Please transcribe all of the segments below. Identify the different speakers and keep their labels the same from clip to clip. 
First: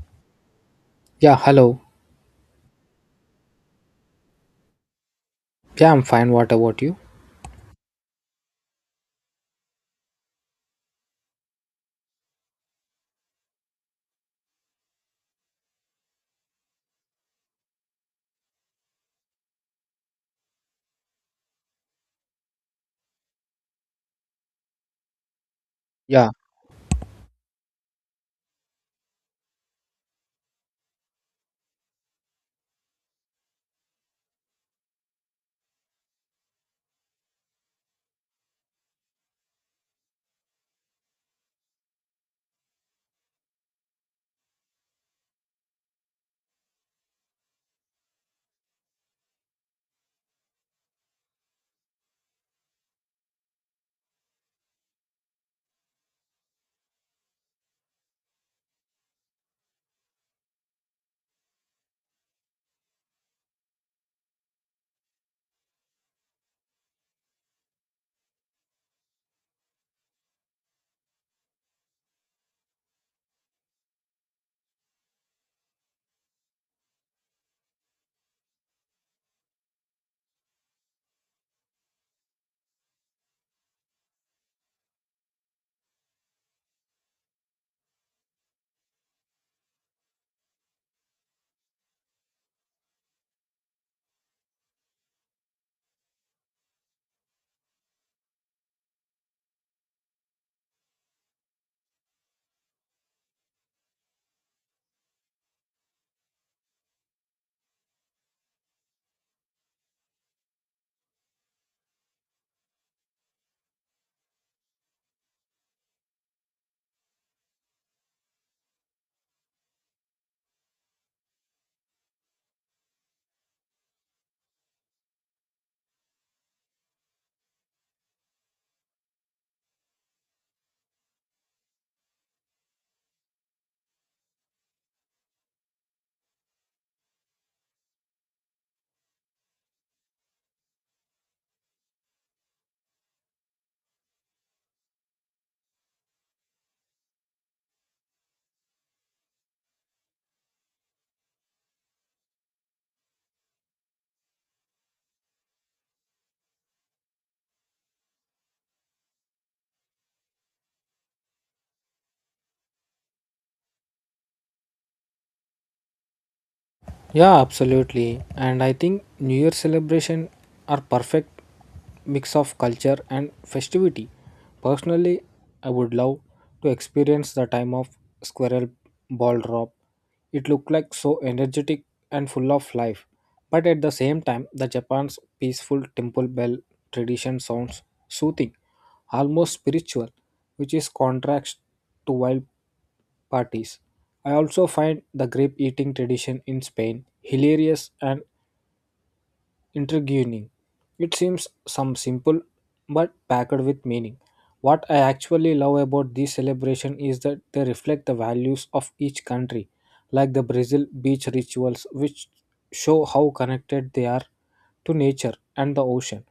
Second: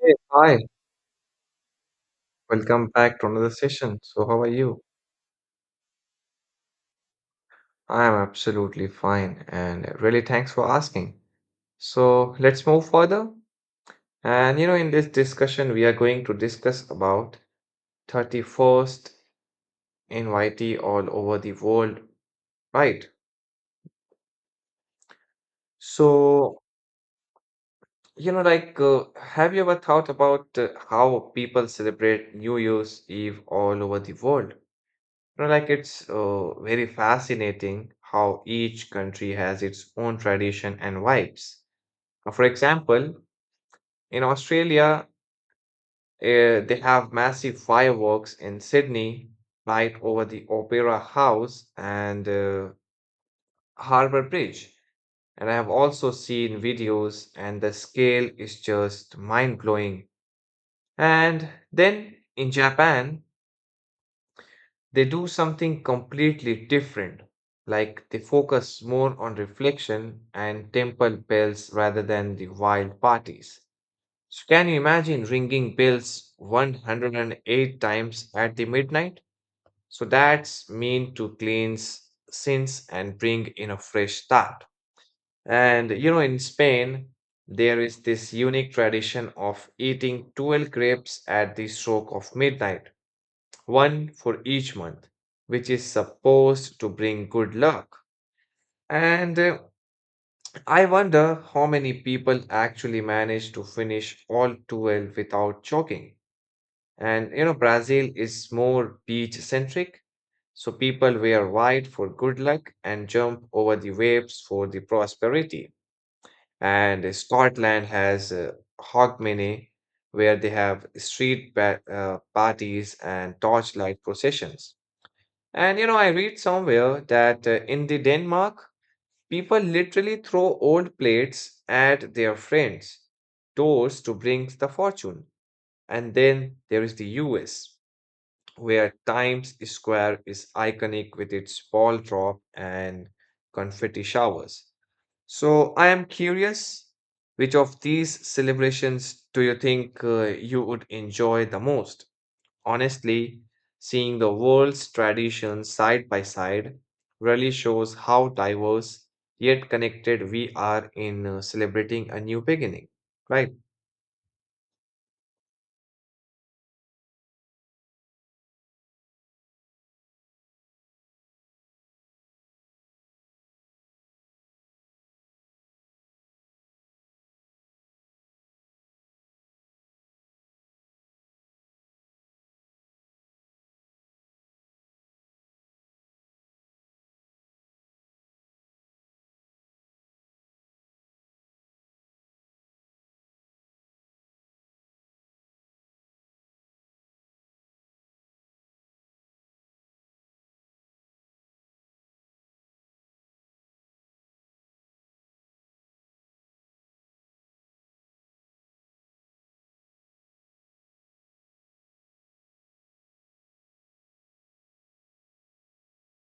Speaker 1: Hey, hi,
Speaker 2: Yeah, hello.
Speaker 1: welcome back to another session. So, how are you?
Speaker 2: Yeah, I'm fine. What about you?
Speaker 1: I am absolutely fine and really thanks for asking. So, let's move further. And you know, in this discussion, we are going to discuss about 31st invitee all over the world, right?
Speaker 2: Yeah.
Speaker 1: So, you know, like, have you ever thought about how people celebrate New Year's Eve all over the world? You know, like it's very fascinating how each country has its own tradition and vibes. For example, in Australia, they have massive fireworks in Sydney, light over the Opera House and Harbour Bridge. And I have also seen videos, and the scale is just mind blowing. And then in Japan, they do something completely different. Like they focus more on reflection and temple bells rather than the wild parties. So, can you imagine ringing bells 108 times at the midnight? So, that's mean to cleanse sins and bring in a fresh start. And you know, in Spain, there is this unique tradition of eating 12 grapes at the stroke of midnight one for each month, which is supposed to bring good luck. And I wonder how many people actually manage to finish all 12 without choking. And you know, Brazil is more beach centric, so people wear white for good luck and jump over the waves for the prosperity. And Scotland has Hogmanay, where they have street parties and torchlight processions. And you know, I read somewhere that in the Denmark, people literally throw old plates at their friends, doors to bring the fortune. And then there is the US, where Times Square is iconic with its ball drop and confetti showers. So I am curious, which of these celebrations do you think you would enjoy the most? Honestly, seeing the world's traditions side by side really shows how diverse yet connected we are in celebrating a new beginning, right?
Speaker 2: Yeah, absolutely. And I think New Year celebration are perfect mix of culture and festivity. Personally, I would love to experience the time of squirrel ball drop. It looked like so energetic and full of life. But at the same time, the Japan's peaceful temple bell tradition sounds soothing, almost spiritual, which is contrast to wild parties. I also find the grape eating tradition in Spain hilarious and intriguing. It seems some simple but packed with meaning. What I actually love about this celebration is that they reflect the values of each country, like the Brazil beach rituals, which show how connected they are to nature and the ocean.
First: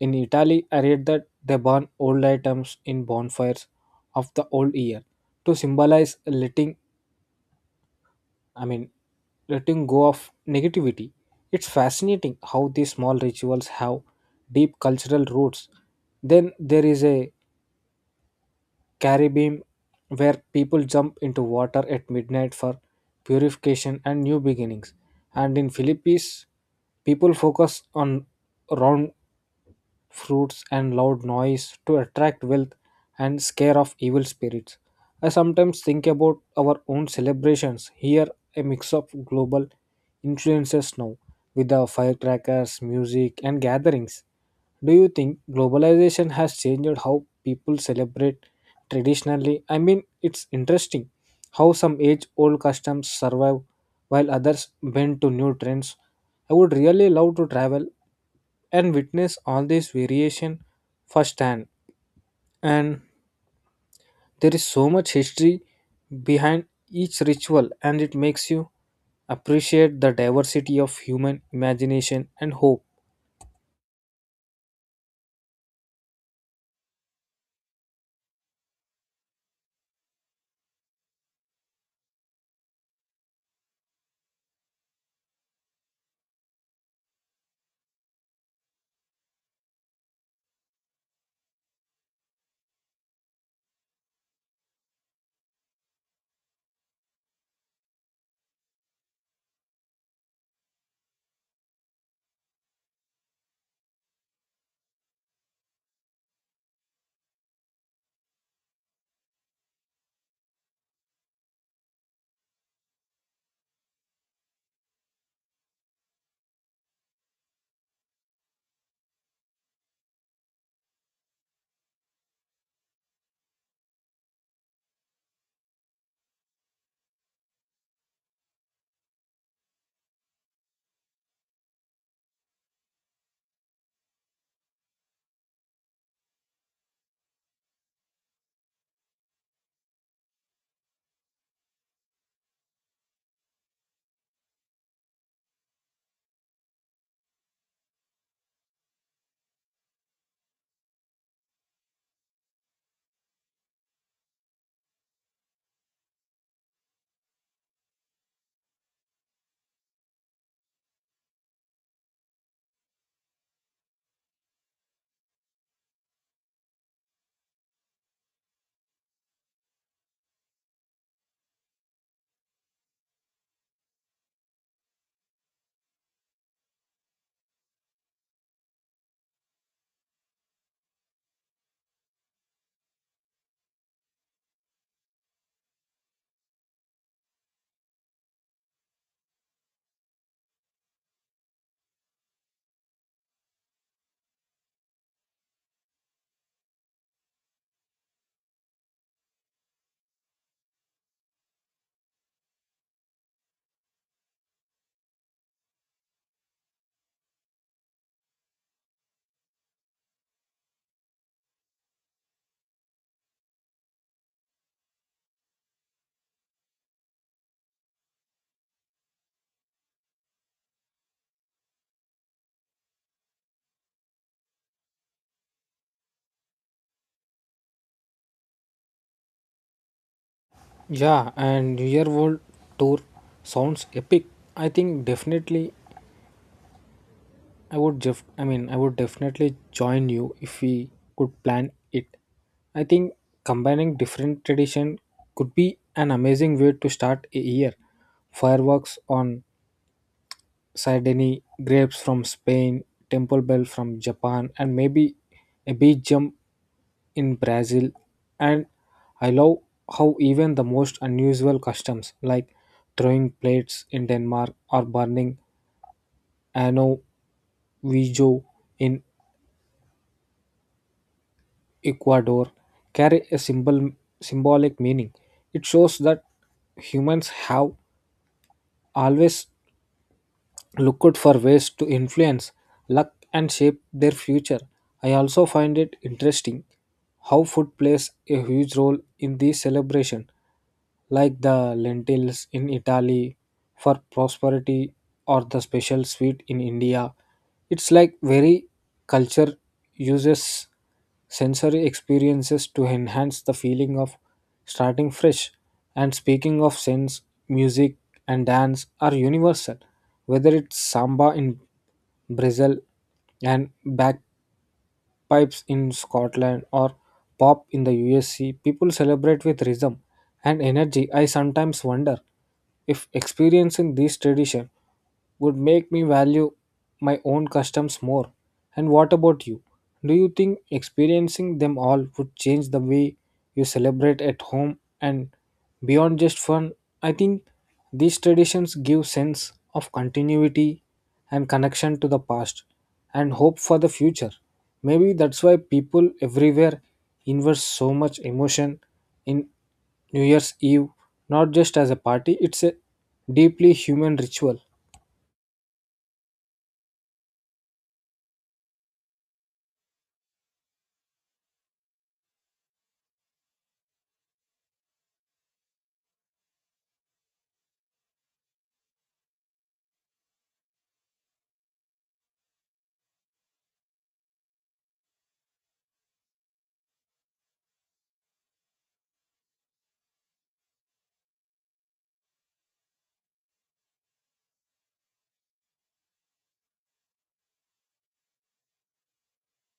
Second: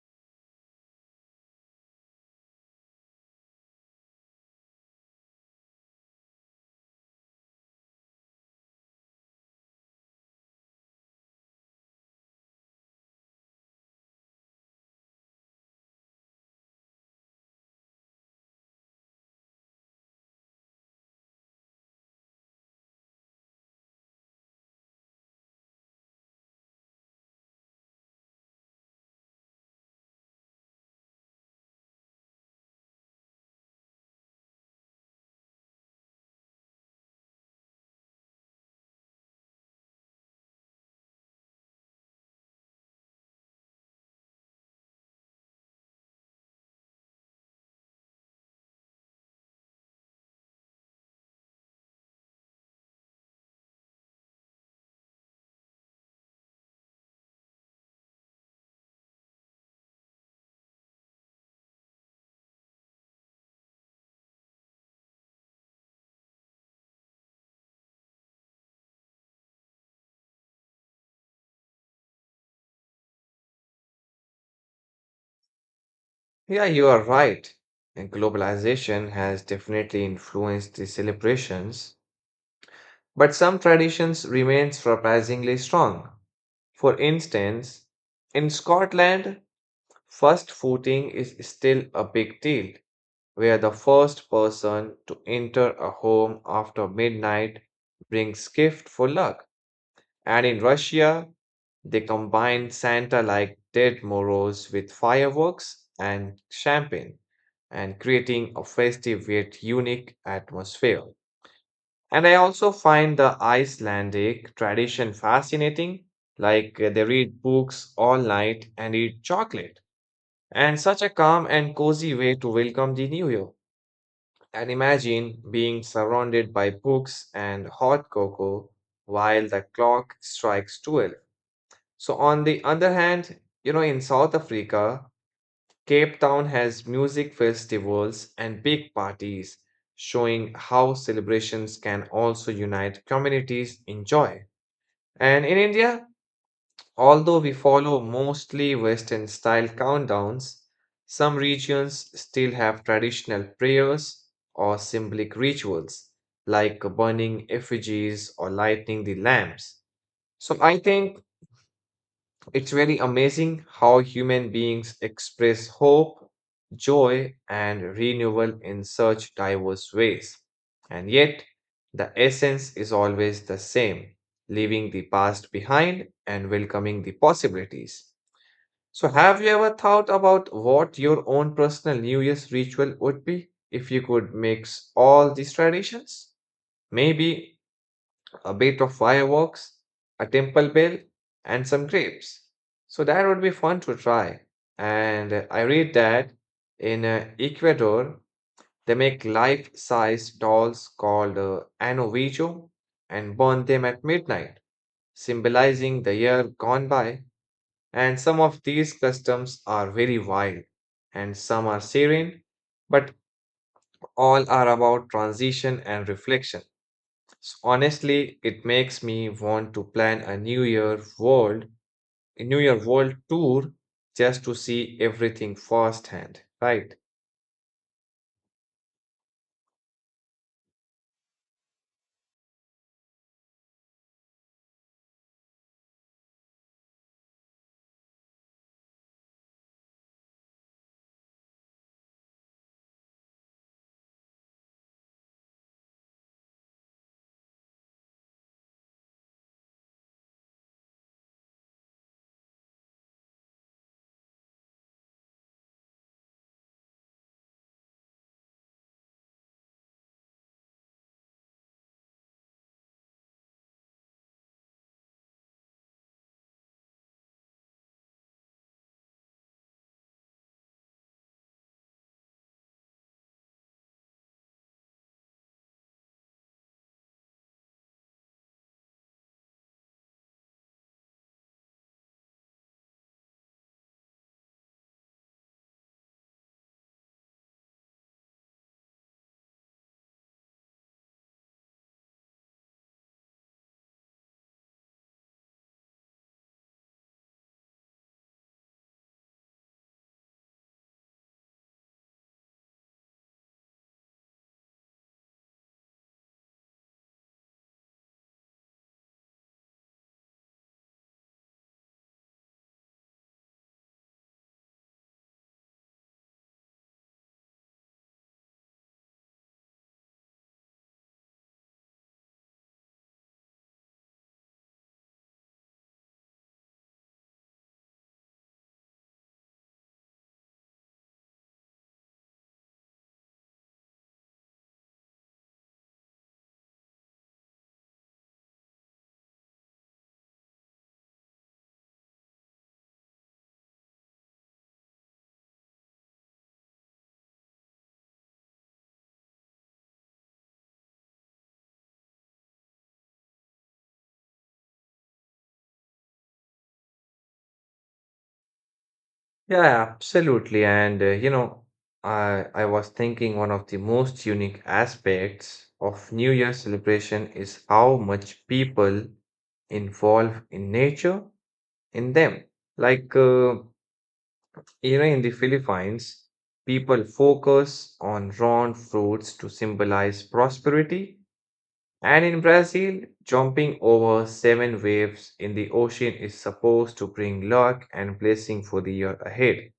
Speaker 2: In Italy, I read that they burn old items in bonfires of the old year to symbolize I mean, letting go of negativity. It's fascinating how these small rituals have deep cultural roots. Then there is a Caribbean where people jump into water at midnight for purification and new beginnings. And in Philippines, people focus on round fruits and loud noise to attract wealth and scare off evil spirits. I sometimes think about our own celebrations here, a mix of global influences now with the firecrackers, music, and gatherings. Do you think globalization has changed how people celebrate traditionally? I mean, it's interesting how some age old customs survive while others bend to new trends. I would really love to travel and witness all this variation firsthand. And there is so much history behind each ritual, and it makes you appreciate the diversity of human imagination and hope.
Speaker 1: Yeah, you are right. And globalization has definitely influenced the celebrations, but some traditions remain surprisingly strong. For instance, in Scotland, first footing is still a big deal where the first person to enter a home after midnight brings gift for luck. And in Russia, they combine Santa like dead Moros with fireworks and champagne and creating a festive yet unique atmosphere. And I also find the Icelandic tradition fascinating, like they read books all night and eat chocolate, and such a calm and cozy way to welcome the new year. And imagine being surrounded by books and hot cocoa while the clock strikes 12. So, on the other hand, you know, in South Africa, Cape Town has music festivals and big parties, showing how celebrations can also unite communities in joy. And in India, although we follow mostly Western style countdowns, some regions still have traditional prayers or symbolic rituals, like burning effigies or lighting the lamps. So I think it's very amazing how human beings express hope, joy, and renewal in such diverse ways. And yet, the essence is always the same leaving the past behind and welcoming the possibilities. So, have you ever thought about what your own personal New Year's ritual would be if you could mix all these traditions? Maybe a bit of fireworks, a temple bell, and some grapes. So, that would be fun to try. And I read that in Ecuador, they make life size dolls called Ano Vigio and burn them at midnight, symbolizing the year gone by. And some of these customs are very wild, and some are serene, but all are about transition and reflection. So honestly, it makes me want to plan a New Year world tour just to see everything firsthand, right?
Speaker 2: Yeah, and New Year World Tour sounds epic. I think definitely I would definitely join you if we could plan it. I think combining different tradition could be an amazing way to start a year. Fireworks on Sardini grapes from Spain, Temple Bell from Japan, and maybe a beach jump in Brazil. And I love how even the most unusual customs like throwing plates in Denmark or burning ano vijo in Ecuador carry a symbolic meaning. It shows that humans have always looked for ways to influence luck and shape their future. I also find it interesting how food plays a huge role in the celebration, like the lentils in Italy for prosperity or the special sweet in India. It's like very culture uses sensory experiences to enhance the feeling of starting fresh. And speaking of sense, music and dance are universal, whether it's samba in Brazil and back pipes in Scotland or pop in the USC, people celebrate with rhythm and energy. I sometimes wonder if experiencing this tradition would make me value my own customs more. And what about you? Do you think experiencing them all would change the way you celebrate at home? And beyond just fun, I think these traditions give sense of continuity and connection to the past and hope for the future. Maybe that's why people everywhere invest so much emotion in New Year's Eve, not just as a party, it's a deeply human ritual.
Speaker 1: Yeah, absolutely. And you know, I was thinking one of the most unique aspects of New Year celebration is how much people involve in nature in them. Like, you know, in the Philippines, people focus on round fruits to symbolize prosperity. And in Brazil, jumping over 7 waves in the ocean is supposed to bring luck and blessing for the year ahead.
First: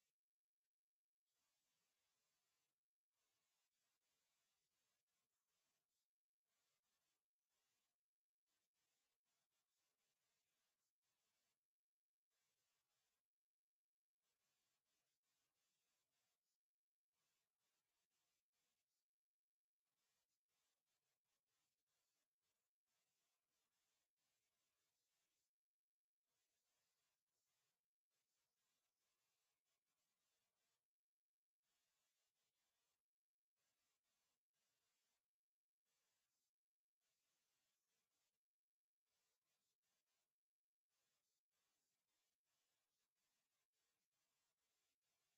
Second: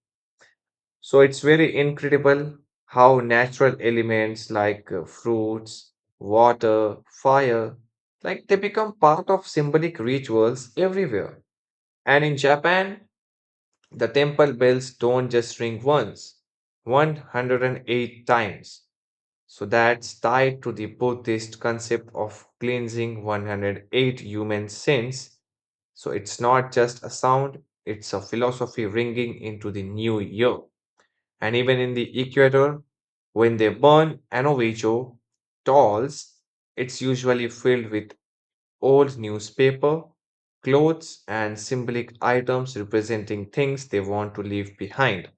Speaker 1: So it's very incredible how natural elements like fruits, water, fire, like they become part of symbolic rituals everywhere. And in Japan, the temple bells don't just ring once, 108 times. So that's tied to the Buddhist concept of cleansing 108 human sins. So it's not just a sound, it's a philosophy ringing into the new year. And even in the Equator, when they burn an Ovicho dolls, it's usually filled with old newspaper, clothes, and symbolic items representing things they want to leave behind.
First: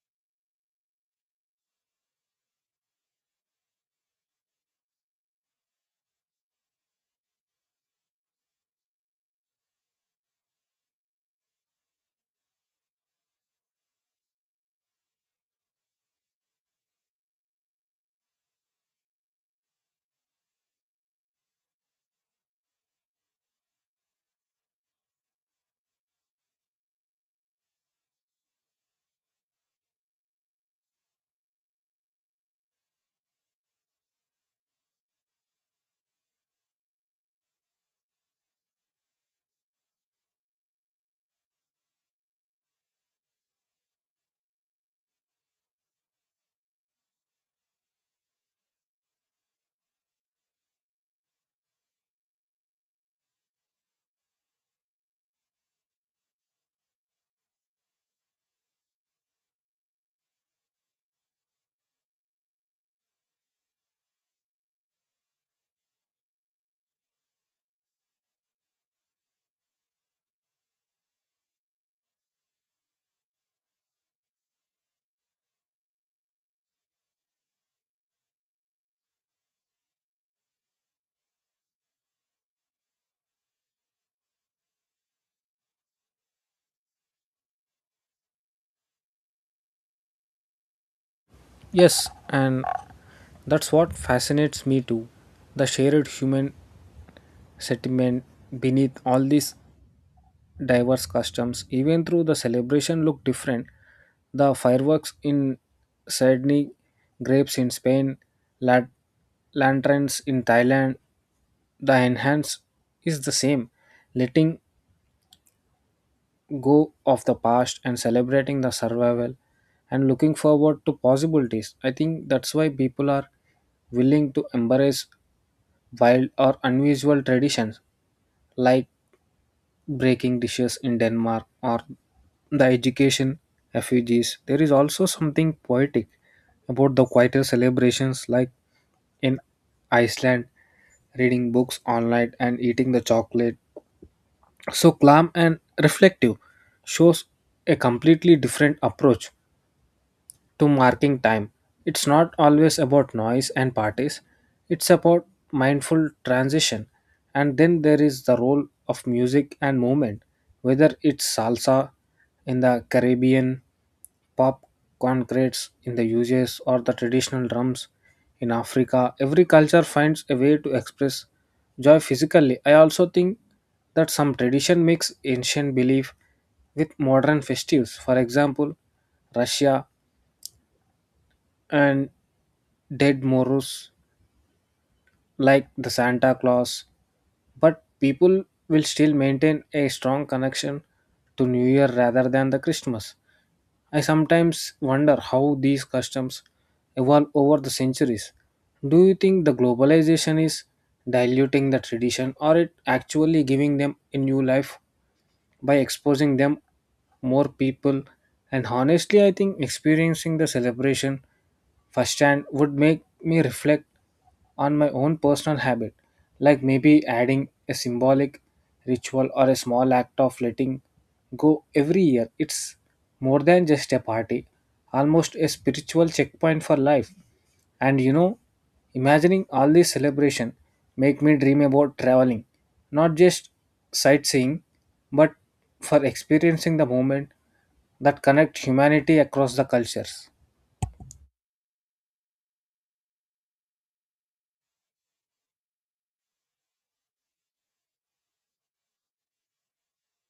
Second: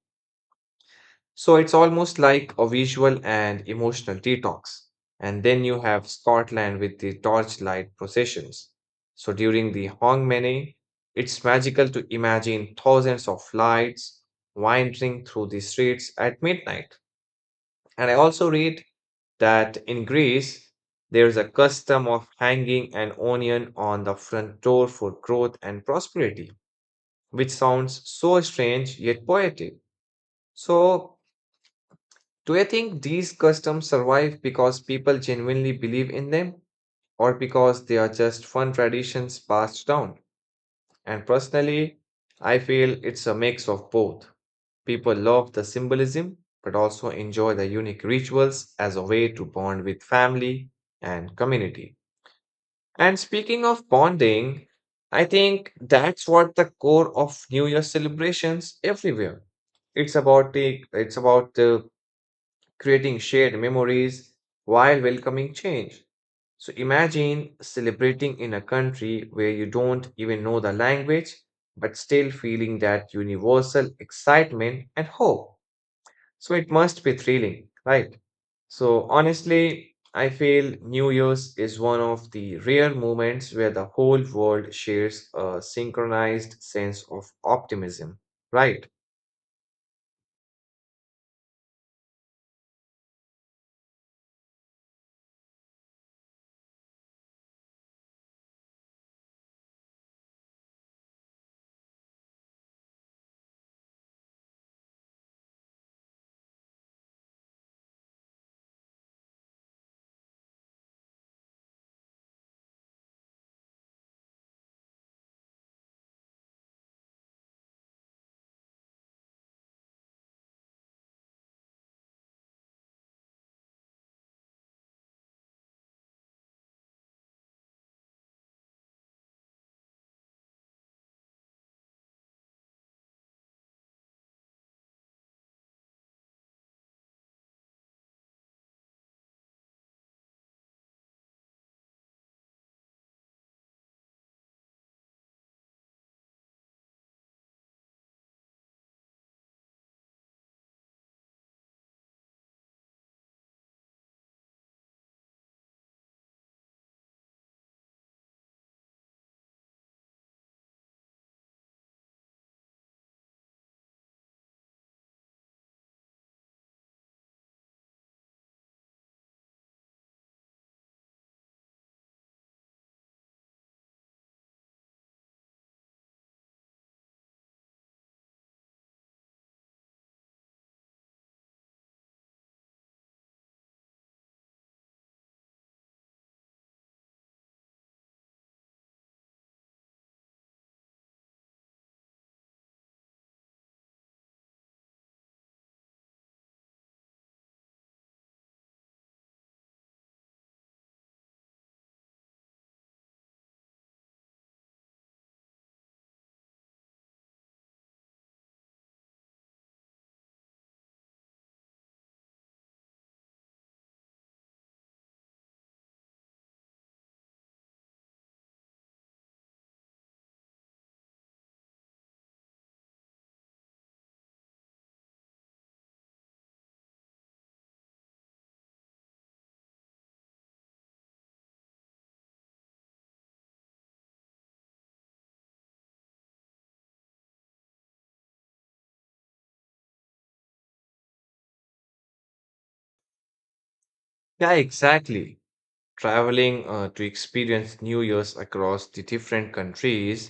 Speaker 1: So it's almost like a visual and emotional detox. And then you have Scotland with the torchlight processions. So during the Hogmanay, it's magical to imagine thousands of lights wandering through the streets at midnight. And I also read that in Greece, there's a custom of hanging an onion on the front door for growth and prosperity, which sounds so strange yet poetic. So, do you think these customs survive because people genuinely believe in them or because they are just fun traditions passed down? And personally, I feel it's a mix of both. People love the symbolism, but also enjoy the unique rituals as a way to bond with family and community. And speaking of bonding, I think that's what the core of New Year celebrations everywhere. It's about creating shared memories while welcoming change. So imagine celebrating in a country where you don't even know the language, but still feeling that universal excitement and hope. So it must be thrilling, right? So honestly, I feel New Year's is one of the rare moments where the whole world shares a synchronized sense of optimism, right?
Speaker 2: Yes, and that's what fascinates me too. The shared human sentiment beneath all these diverse customs, even though the celebration look different, the fireworks in Sydney, grapes in Spain, la- lanterns in Thailand, the enhance is the same, letting go of the past and celebrating the survival and looking forward to possibilities. I think that's why people are willing to embrace wild or unusual traditions like breaking dishes in Denmark or the education effigies. There is also something poetic about the quieter celebrations like in Iceland, reading books online and eating the chocolate. So calm and reflective shows a completely different approach to marking time. It's not always about noise and parties, it's about mindful transition. And then there is the role of music and movement, whether it's salsa in the Caribbean, pop concretes in the US, or the traditional drums in Africa. Every culture finds a way to express joy physically. I also think that some tradition mix ancient belief with modern festivals. For example, Russia and dead morose like the Santa Claus, but people will still maintain a strong connection to New Year rather than the Christmas. I sometimes wonder how these customs evolve over the centuries. Do you think the globalization is diluting the tradition or it actually giving them a new life by exposing them more people? And honestly, I think experiencing the celebration firsthand would make me reflect on my own personal habit, like maybe adding a symbolic ritual or a small act of letting go every year. It's more than just a party, almost a spiritual checkpoint for life. And you know, imagining all this celebration make me dream about traveling, not just sightseeing, but for experiencing the moment that connect humanity across the cultures.
Speaker 1: Yeah, exactly. Traveling to experience New Year's across the different countries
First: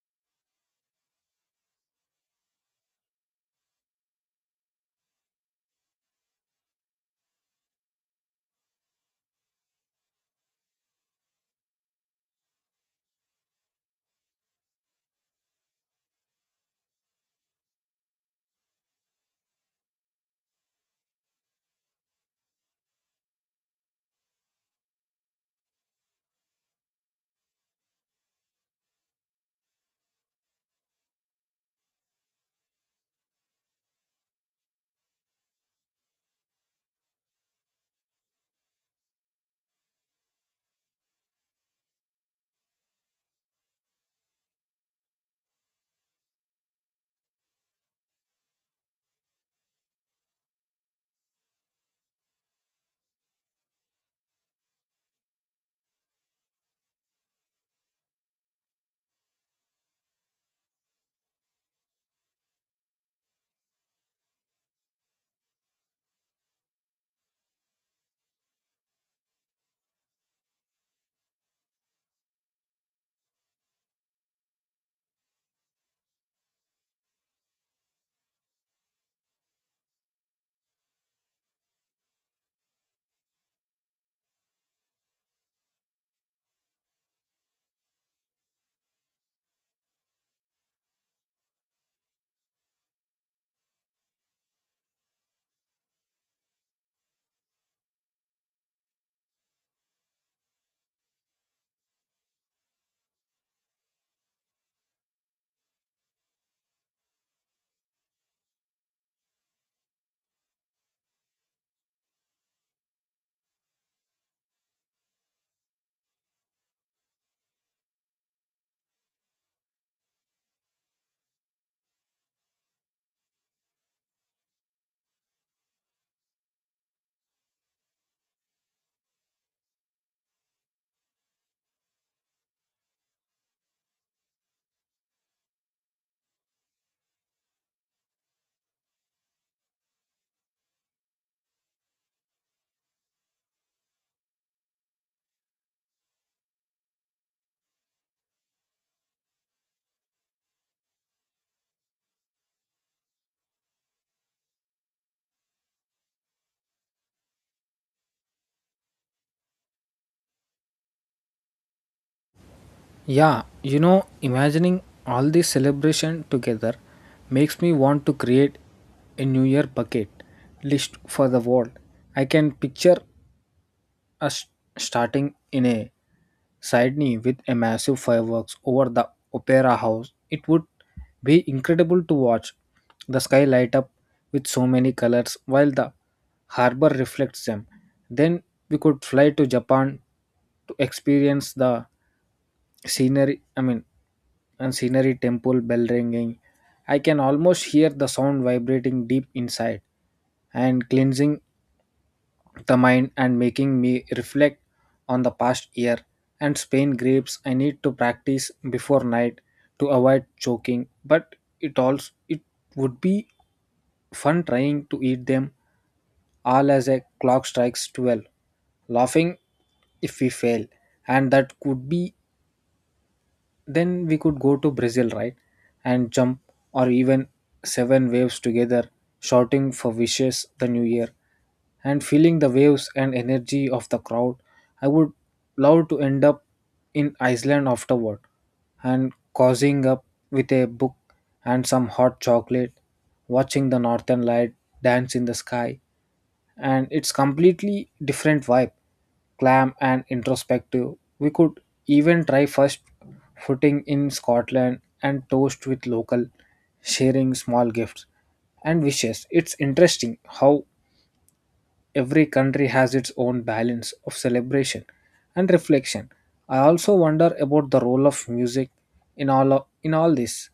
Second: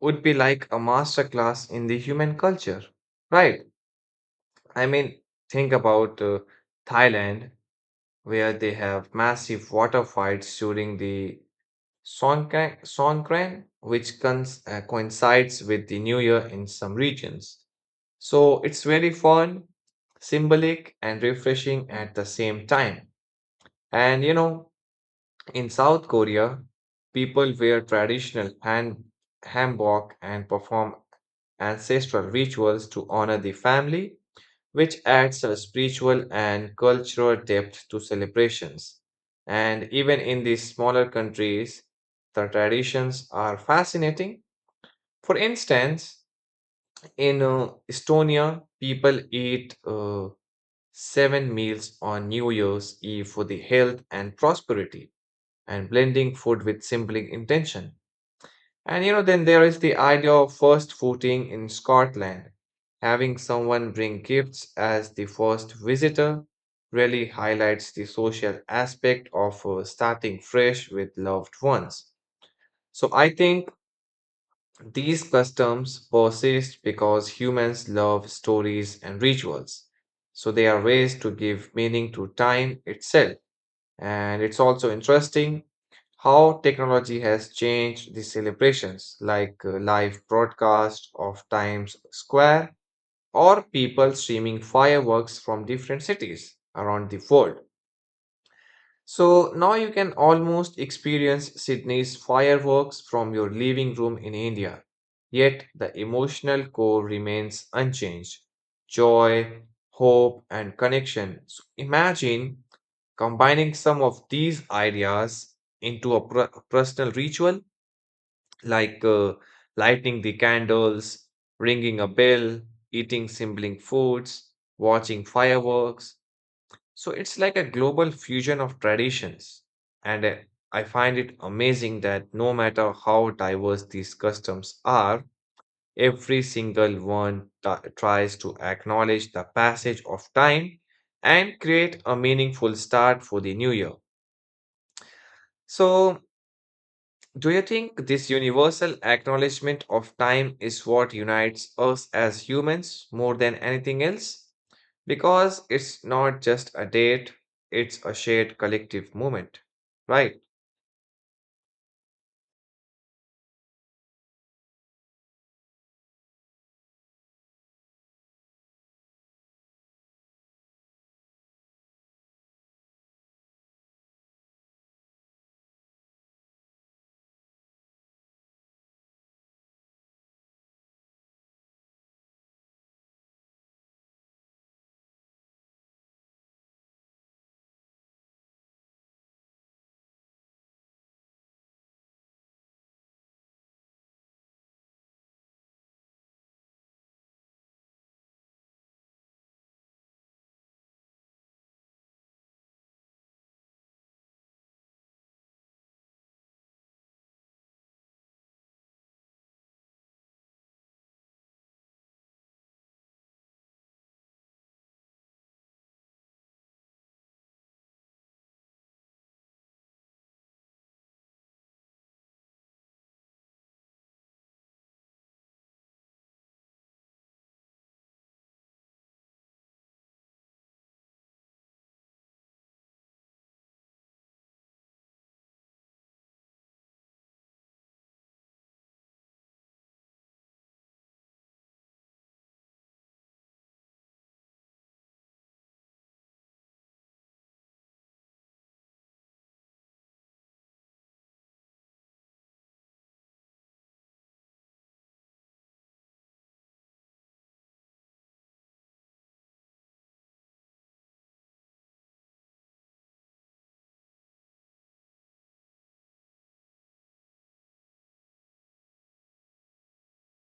Speaker 1: would be like a masterclass in the human culture, right? I mean, think about Thailand, where they have massive water fights during the Songkran which coincides with the New Year in some regions. So it's very fun, symbolic, and refreshing at the same time. And you know, in South Korea, people wear traditional hanbok and perform ancestral rituals to honor the family, which adds a spiritual and cultural depth to celebrations. And even in these smaller countries, the traditions are fascinating. For instance, in Estonia, people eat 7 meals on New Year's Eve for the health and prosperity and blending food with simple intention. And you know, then there is the idea of first footing in Scotland. Having someone bring gifts as the first visitor really highlights the social aspect of starting fresh with loved ones. So I think these customs persist because humans love stories and rituals. So they are ways to give meaning to time itself. And it's also interesting how technology has changed the celebrations, like live broadcast of Times Square or people streaming fireworks from different cities around the world. So now you can almost experience Sydney's fireworks from your living room in India. Yet the emotional core remains unchanged joy, hope, and connection. So imagine combining some of these ideas into a personal ritual like lighting the candles, ringing a bell, eating sibling foods, watching fireworks, so it's like a global fusion of traditions. And I find it amazing that no matter how diverse these customs are, every single one tries to acknowledge the passage of time and create a meaningful start for the new year. So, do you think this universal acknowledgement of time is what unites us as humans more than anything else? Because it's not just a date, it's a shared collective moment, right?
Speaker 2: Yeah, you know, imagining all this celebration together makes me want to create a New Year bucket list for the world. I can picture us starting in a Sydney with a massive fireworks over the opera house. It would be incredible to watch the sky light up with so many colors while the harbor reflects them. Then we could fly to Japan to experience the scenery, I mean, scenery temple bell ringing. I can almost hear the sound vibrating deep inside and cleansing the mind and making me reflect on the past year. And Spain grapes, I need to practice before night to avoid choking, but it would be fun trying to eat them all as a clock strikes 12, laughing if we fail. And that could be, then we could go to Brazil, right? And jump or even seven waves together, shouting for wishes the new year and feeling the waves and energy of the crowd. I would love to end up in Iceland afterward and cozying up with a book and some hot chocolate, watching the northern light dance in the sky. And it's completely different vibe, clam and introspective. We could even try first footing in scotland and toast with local, sharing small gifts and wishes. It's interesting how every country has its own balance of celebration and reflection. I also wonder about the role of music in all this.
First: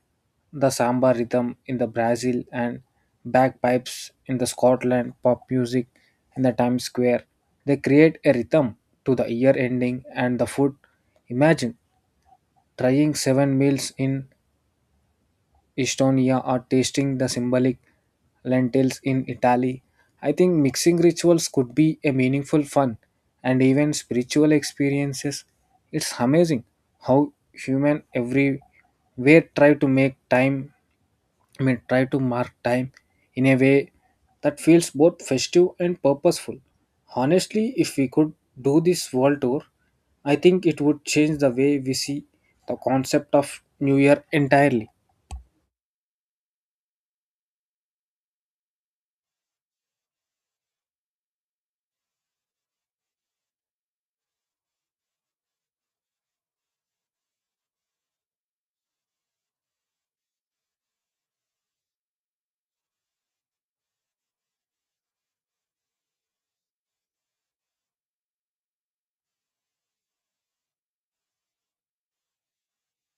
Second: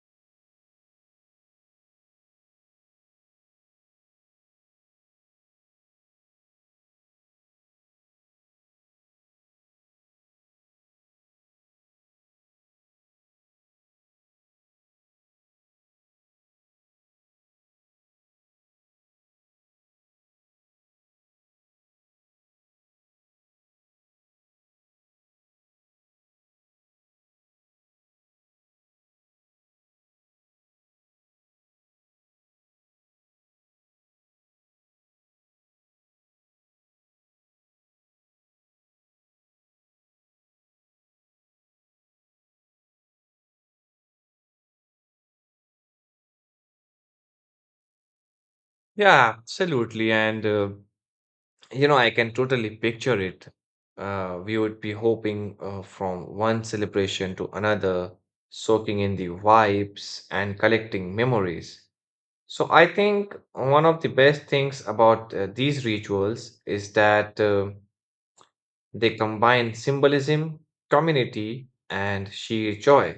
Speaker 2: The samba rhythm in the Brazil and bagpipes in the Scotland, pop music in the Times Square. They create a rhythm to the year ending and the food. Imagine trying seven meals in Estonia or tasting the symbolic lentils in Italy. I think mixing rituals could be a meaningful fun and even spiritual experiences. It's amazing how human everywhere try to mark time in a way that feels both festive and purposeful. Honestly, if we could do this world tour, I think it would change the way we see the concept of New Year entirely.
Speaker 1: Yeah, absolutely. And, you know, I can totally picture it. We would be hoping from one celebration to another, soaking in the vibes and collecting memories. So I think one of the best things about these rituals is that they combine symbolism, community, and sheer joy.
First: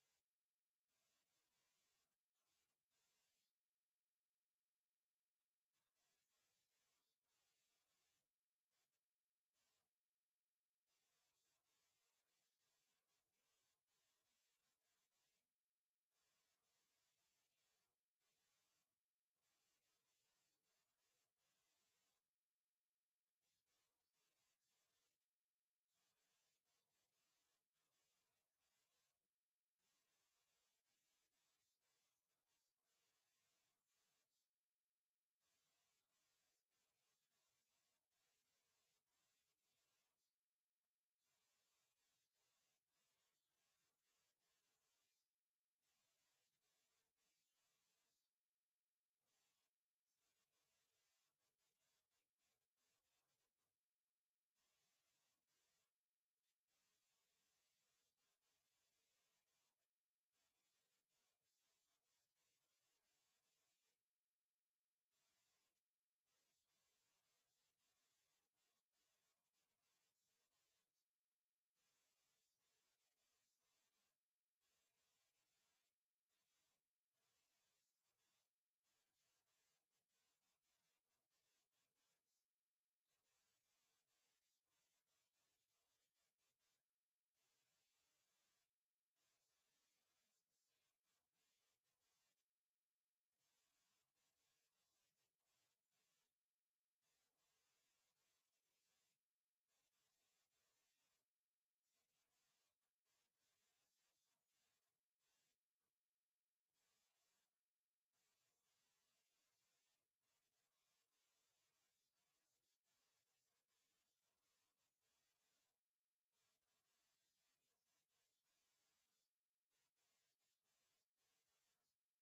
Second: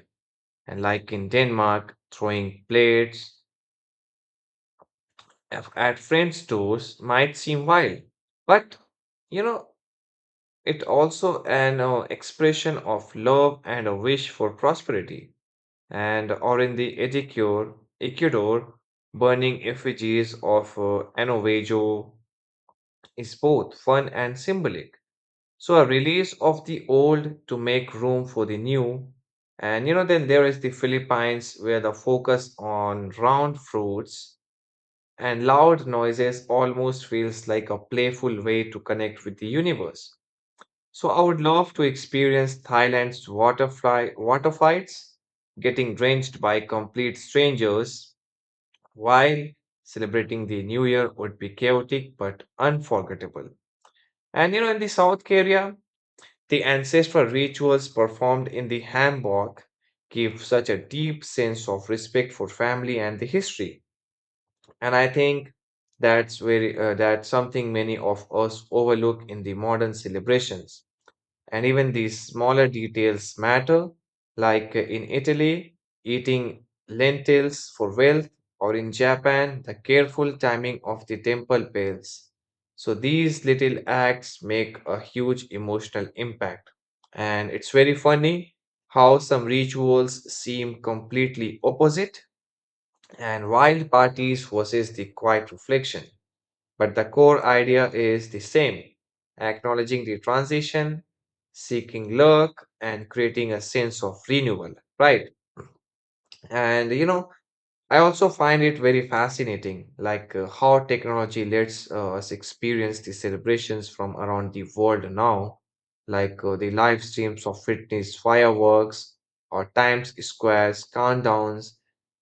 Speaker 1: And like in Denmark, throwing plates at friends' doors might seem wild, but you know, it also an expression of love and a wish for prosperity. And or in the Ecuador, burning effigies of Ano Vejo is both fun and symbolic. So a release of the old to make room for the new. And you know, then there is the Philippines where the focus on round fruits and loud noises almost feels like a playful way to connect with the universe. So I would love to experience Thailand's water fights, getting drenched by complete strangers while celebrating the new year would be chaotic but unforgettable. And you know, in the South Korea, the ancestral rituals performed in the hanbok give such a deep sense of respect for family and the history. And I think that's very that's something many of us overlook in the modern celebrations. And even these smaller details matter, like in Italy, eating lentils for wealth, or in Japan, the careful timing of the temple bells. So these little acts make a huge emotional impact. And it's very funny how some rituals seem completely opposite and wild parties versus the quiet reflection. But the core idea is the same acknowledging the transition, seeking luck, and creating a sense of renewal, right? And you know, I also find it very fascinating, like how technology lets us experience the celebrations from around the world now, like the live streams of fitness fireworks or Times Square's countdowns.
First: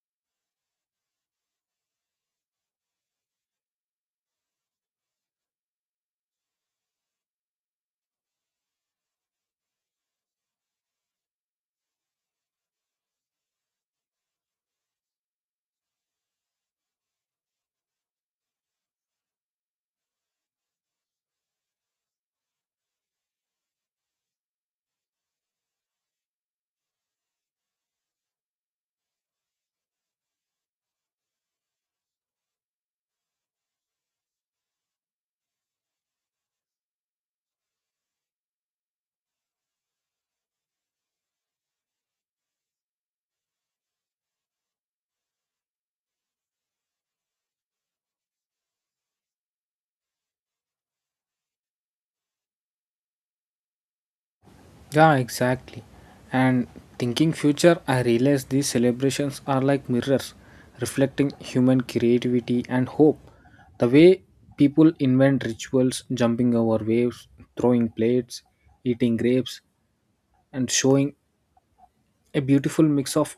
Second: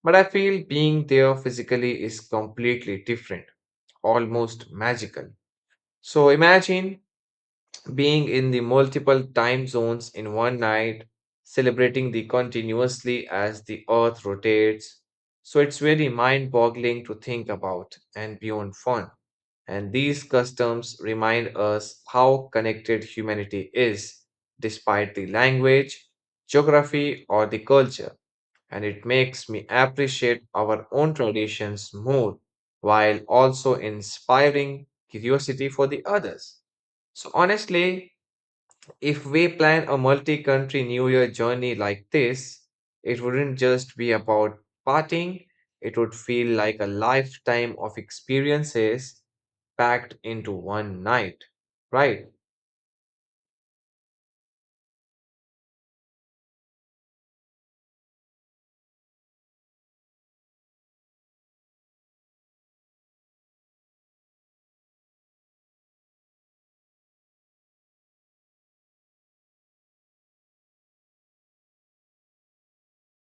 Speaker 1: But I feel being there physically is completely different, almost magical. So imagine being in the multiple time zones in one night, celebrating the continuously as the earth rotates. So it's very mind boggling to think about and beyond fun. And these customs remind us how connected humanity is, despite the language, geography, or the culture. And it makes me appreciate our own traditions more while also inspiring curiosity for the others. So, honestly, if we plan a multi country New Year journey like this, it wouldn't just be about partying, it would feel like a lifetime of experiences packed into one night, right?
Speaker 2: Yeah, exactly. And thinking future, I realize these celebrations are like mirrors reflecting human creativity and hope. The way people invent rituals, jumping over waves, throwing plates, eating grapes, and showing a beautiful mix of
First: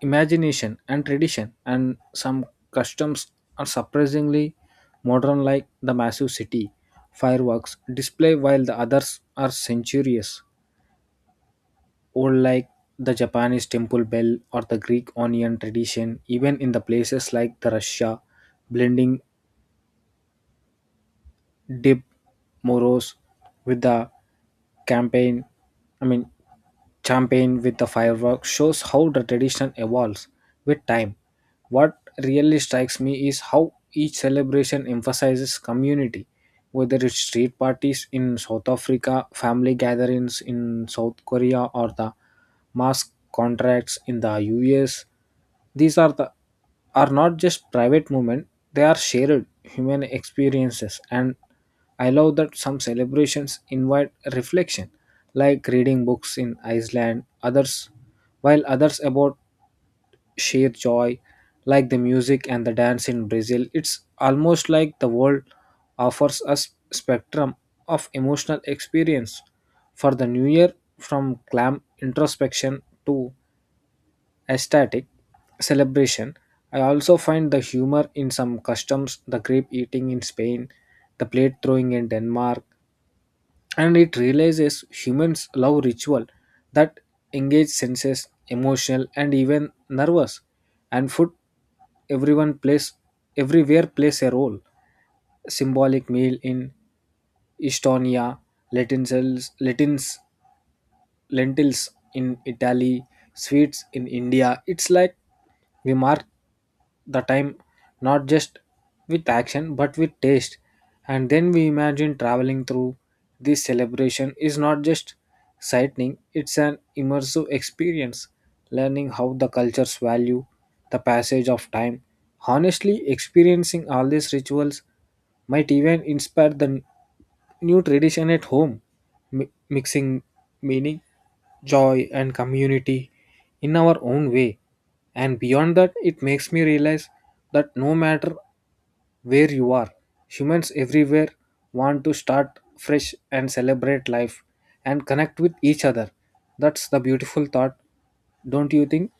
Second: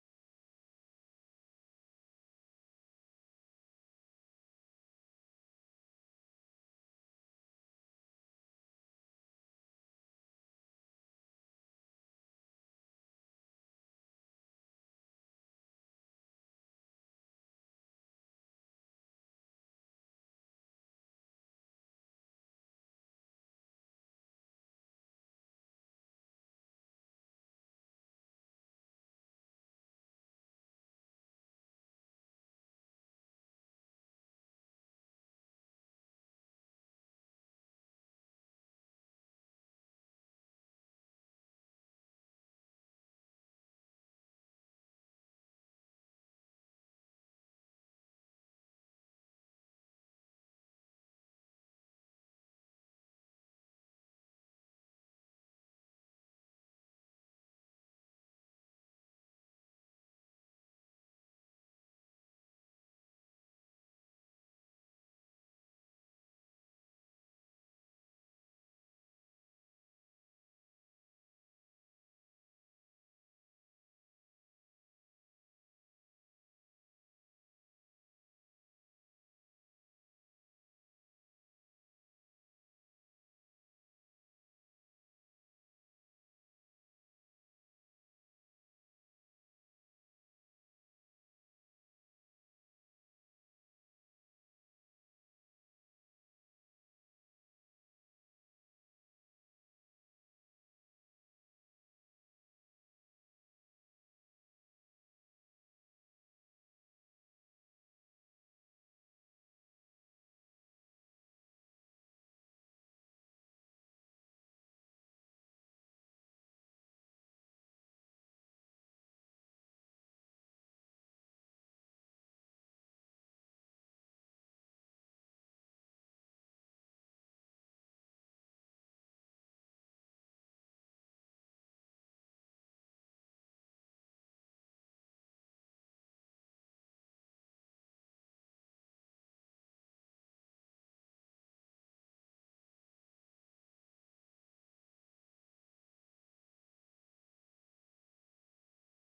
Speaker 2: imagination and tradition. And some customs are surprisingly modern, like the massive city fireworks display, while the others are centurious or like the Japanese temple bell or the Greek onion tradition, even in the places like the Russia, blending Dib Moros with the campaign, I mean, champagne with the fireworks shows how the tradition evolves with time. What really strikes me is how each celebration emphasizes community, whether it's street parties in South Africa, family gatherings in South Korea, or the mass contracts in the US. These are the are not just private movement, they are shared human experiences. And I love that some celebrations invite reflection, like reading books in Iceland, others while others about shared joy, like the music and the dance in Brazil. It's almost like the world offers us spectrum of emotional experience for the new year, from clam introspection to aesthetic celebration. I also find the humor in some customs, the grape eating in Spain, the plate throwing in Denmark, and it realizes humans love ritual that engage senses, emotional, and even nervous. And food, everyone plays, everywhere plays a role, symbolic meal in Estonia, Latin cells, Latins lentils in Italy, sweets in India. It's like we mark the time not just with action but with taste. And then we imagine traveling through this celebration is not just sightseeing, it's an immersive experience, learning how the cultures value the passage of time. Honestly, experiencing all these rituals might even inspire the new tradition at home, mixing meaning, joy, and community in our own way. And beyond that, it makes me realize that no matter where you are, humans everywhere want to start fresh and celebrate life and connect with each other. That's the beautiful thought, don't you think?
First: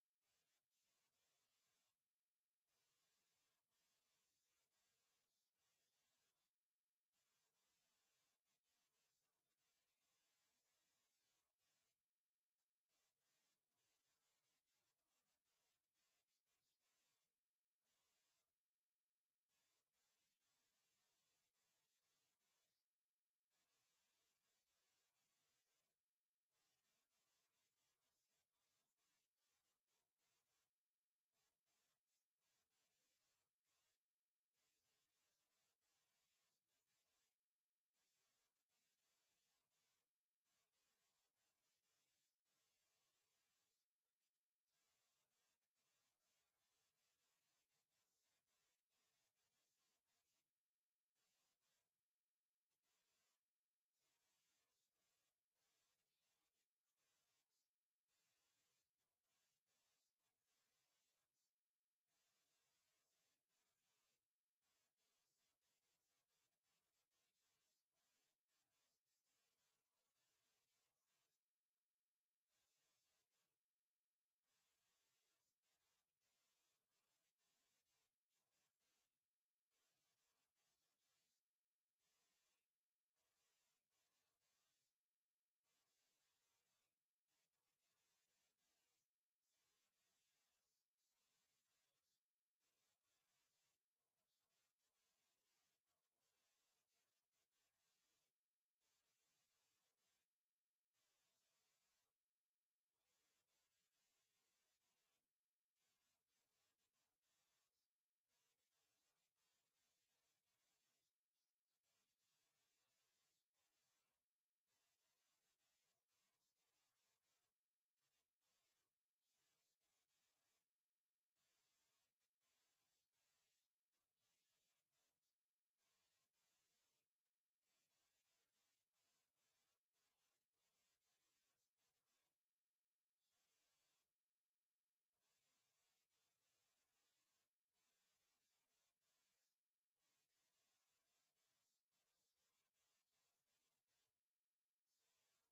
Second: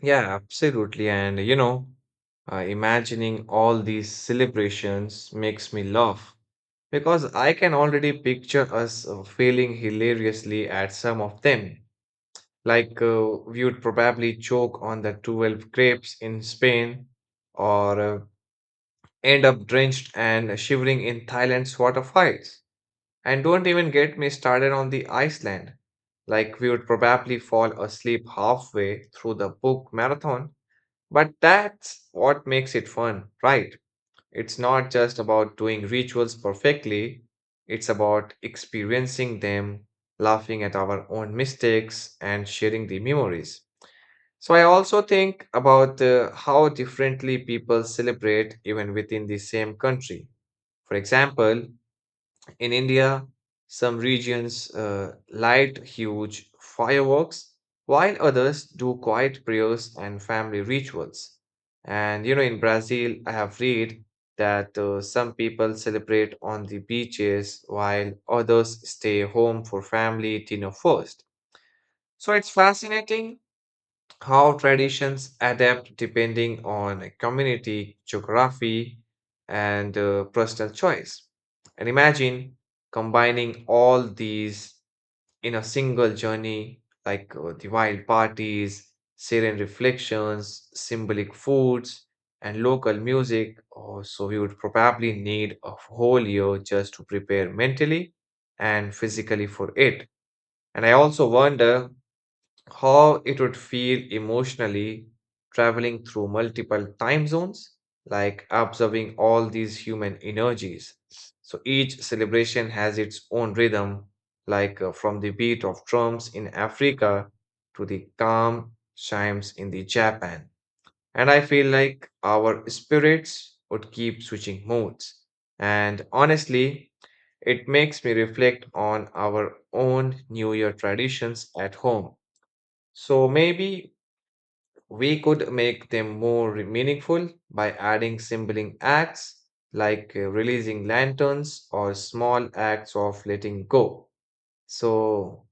Speaker 1: Yeah, absolutely. And you know, imagining all these celebrations makes me laugh because I can already picture us failing hilariously at some of them. Like we would probably choke on the 12 grapes in Spain or end up drenched and shivering in Thailand's waterfalls. And don't even get me started on the Iceland. Like we would probably fall asleep halfway through the book marathon. But that's what makes it fun, right? It's not just about doing rituals perfectly, it's about experiencing them, laughing at our own mistakes, and sharing the memories. So I also think about how differently people celebrate even within the same country. For example, in India, some regions light huge fireworks, while others do quiet prayers and family rituals. And you know, in Brazil, I have read that some people celebrate on the beaches while others stay home for family dinner first. So it's fascinating how traditions adapt depending on community, geography, and personal choice. And imagine combining all these in a single journey, like the wild parties, serene reflections, symbolic foods, and local music. Oh, so we would probably need a whole year just to prepare mentally and physically for it. And I also wonder how it would feel emotionally traveling through multiple time zones, like observing all these human energies. So each celebration has its own rhythm, like from the beat of drums in Africa to the calm chimes in the Japan. And I feel like our spirits would keep switching modes. And honestly, it makes me reflect on our own New Year traditions at home so maybe we could make them more meaningful by adding symbolic acts like releasing lanterns or small acts of letting go. So,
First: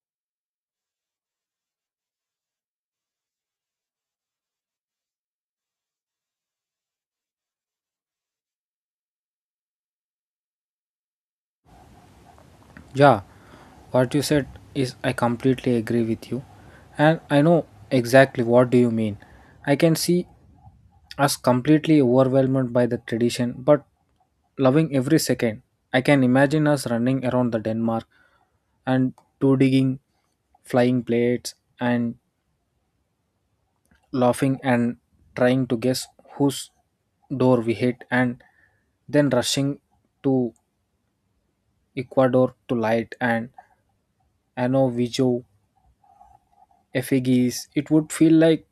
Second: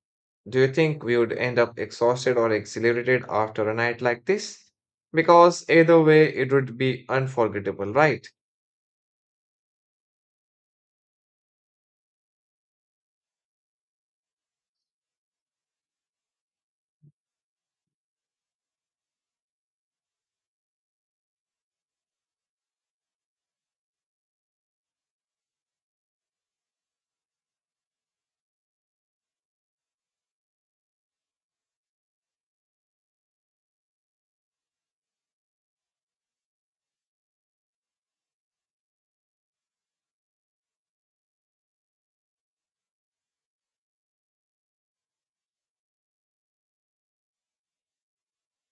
Speaker 1: do you think we would end up exhausted or exhilarated after a night like this? Because either way, it would be unforgettable, right?
Speaker 2: Yeah, what you said is I completely agree with you. And I know exactly what do you mean. I can see as completely overwhelmed by the tradition, but loving every second. I can imagine us running around the Denmark and two digging flying plates and laughing and trying to guess whose door we hit and then rushing to Ecuador to light and Ano Vijo effigies. It would feel like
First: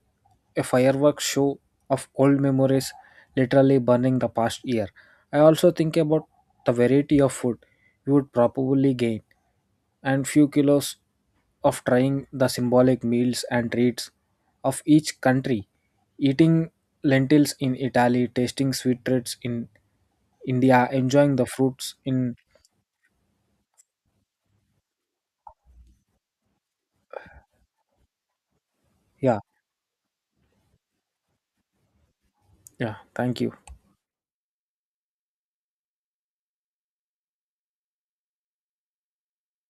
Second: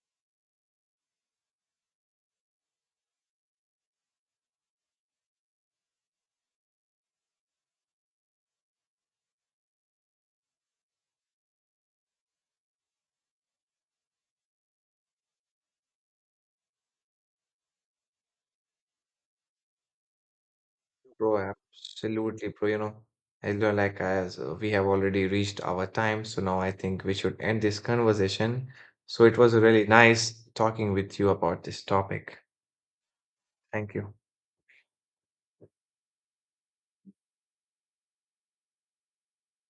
Speaker 2: a fireworks show of old memories literally burning the past year. I also think about the variety of food you would probably gain and few kilos of trying the symbolic meals and treats of each country. Eating lentils in Italy, tasting sweet treats in India, enjoying the
Speaker 1: Bro,
Speaker 2: fruits in
Speaker 1: absolutely, bro. You know, as well, like as we have already reached our time, so now I think we should end this conversation. So it
Speaker 2: yeah,
Speaker 1: was really nice talking with you about this topic.
Speaker 2: yeah, thank you.
Speaker 1: Thank you.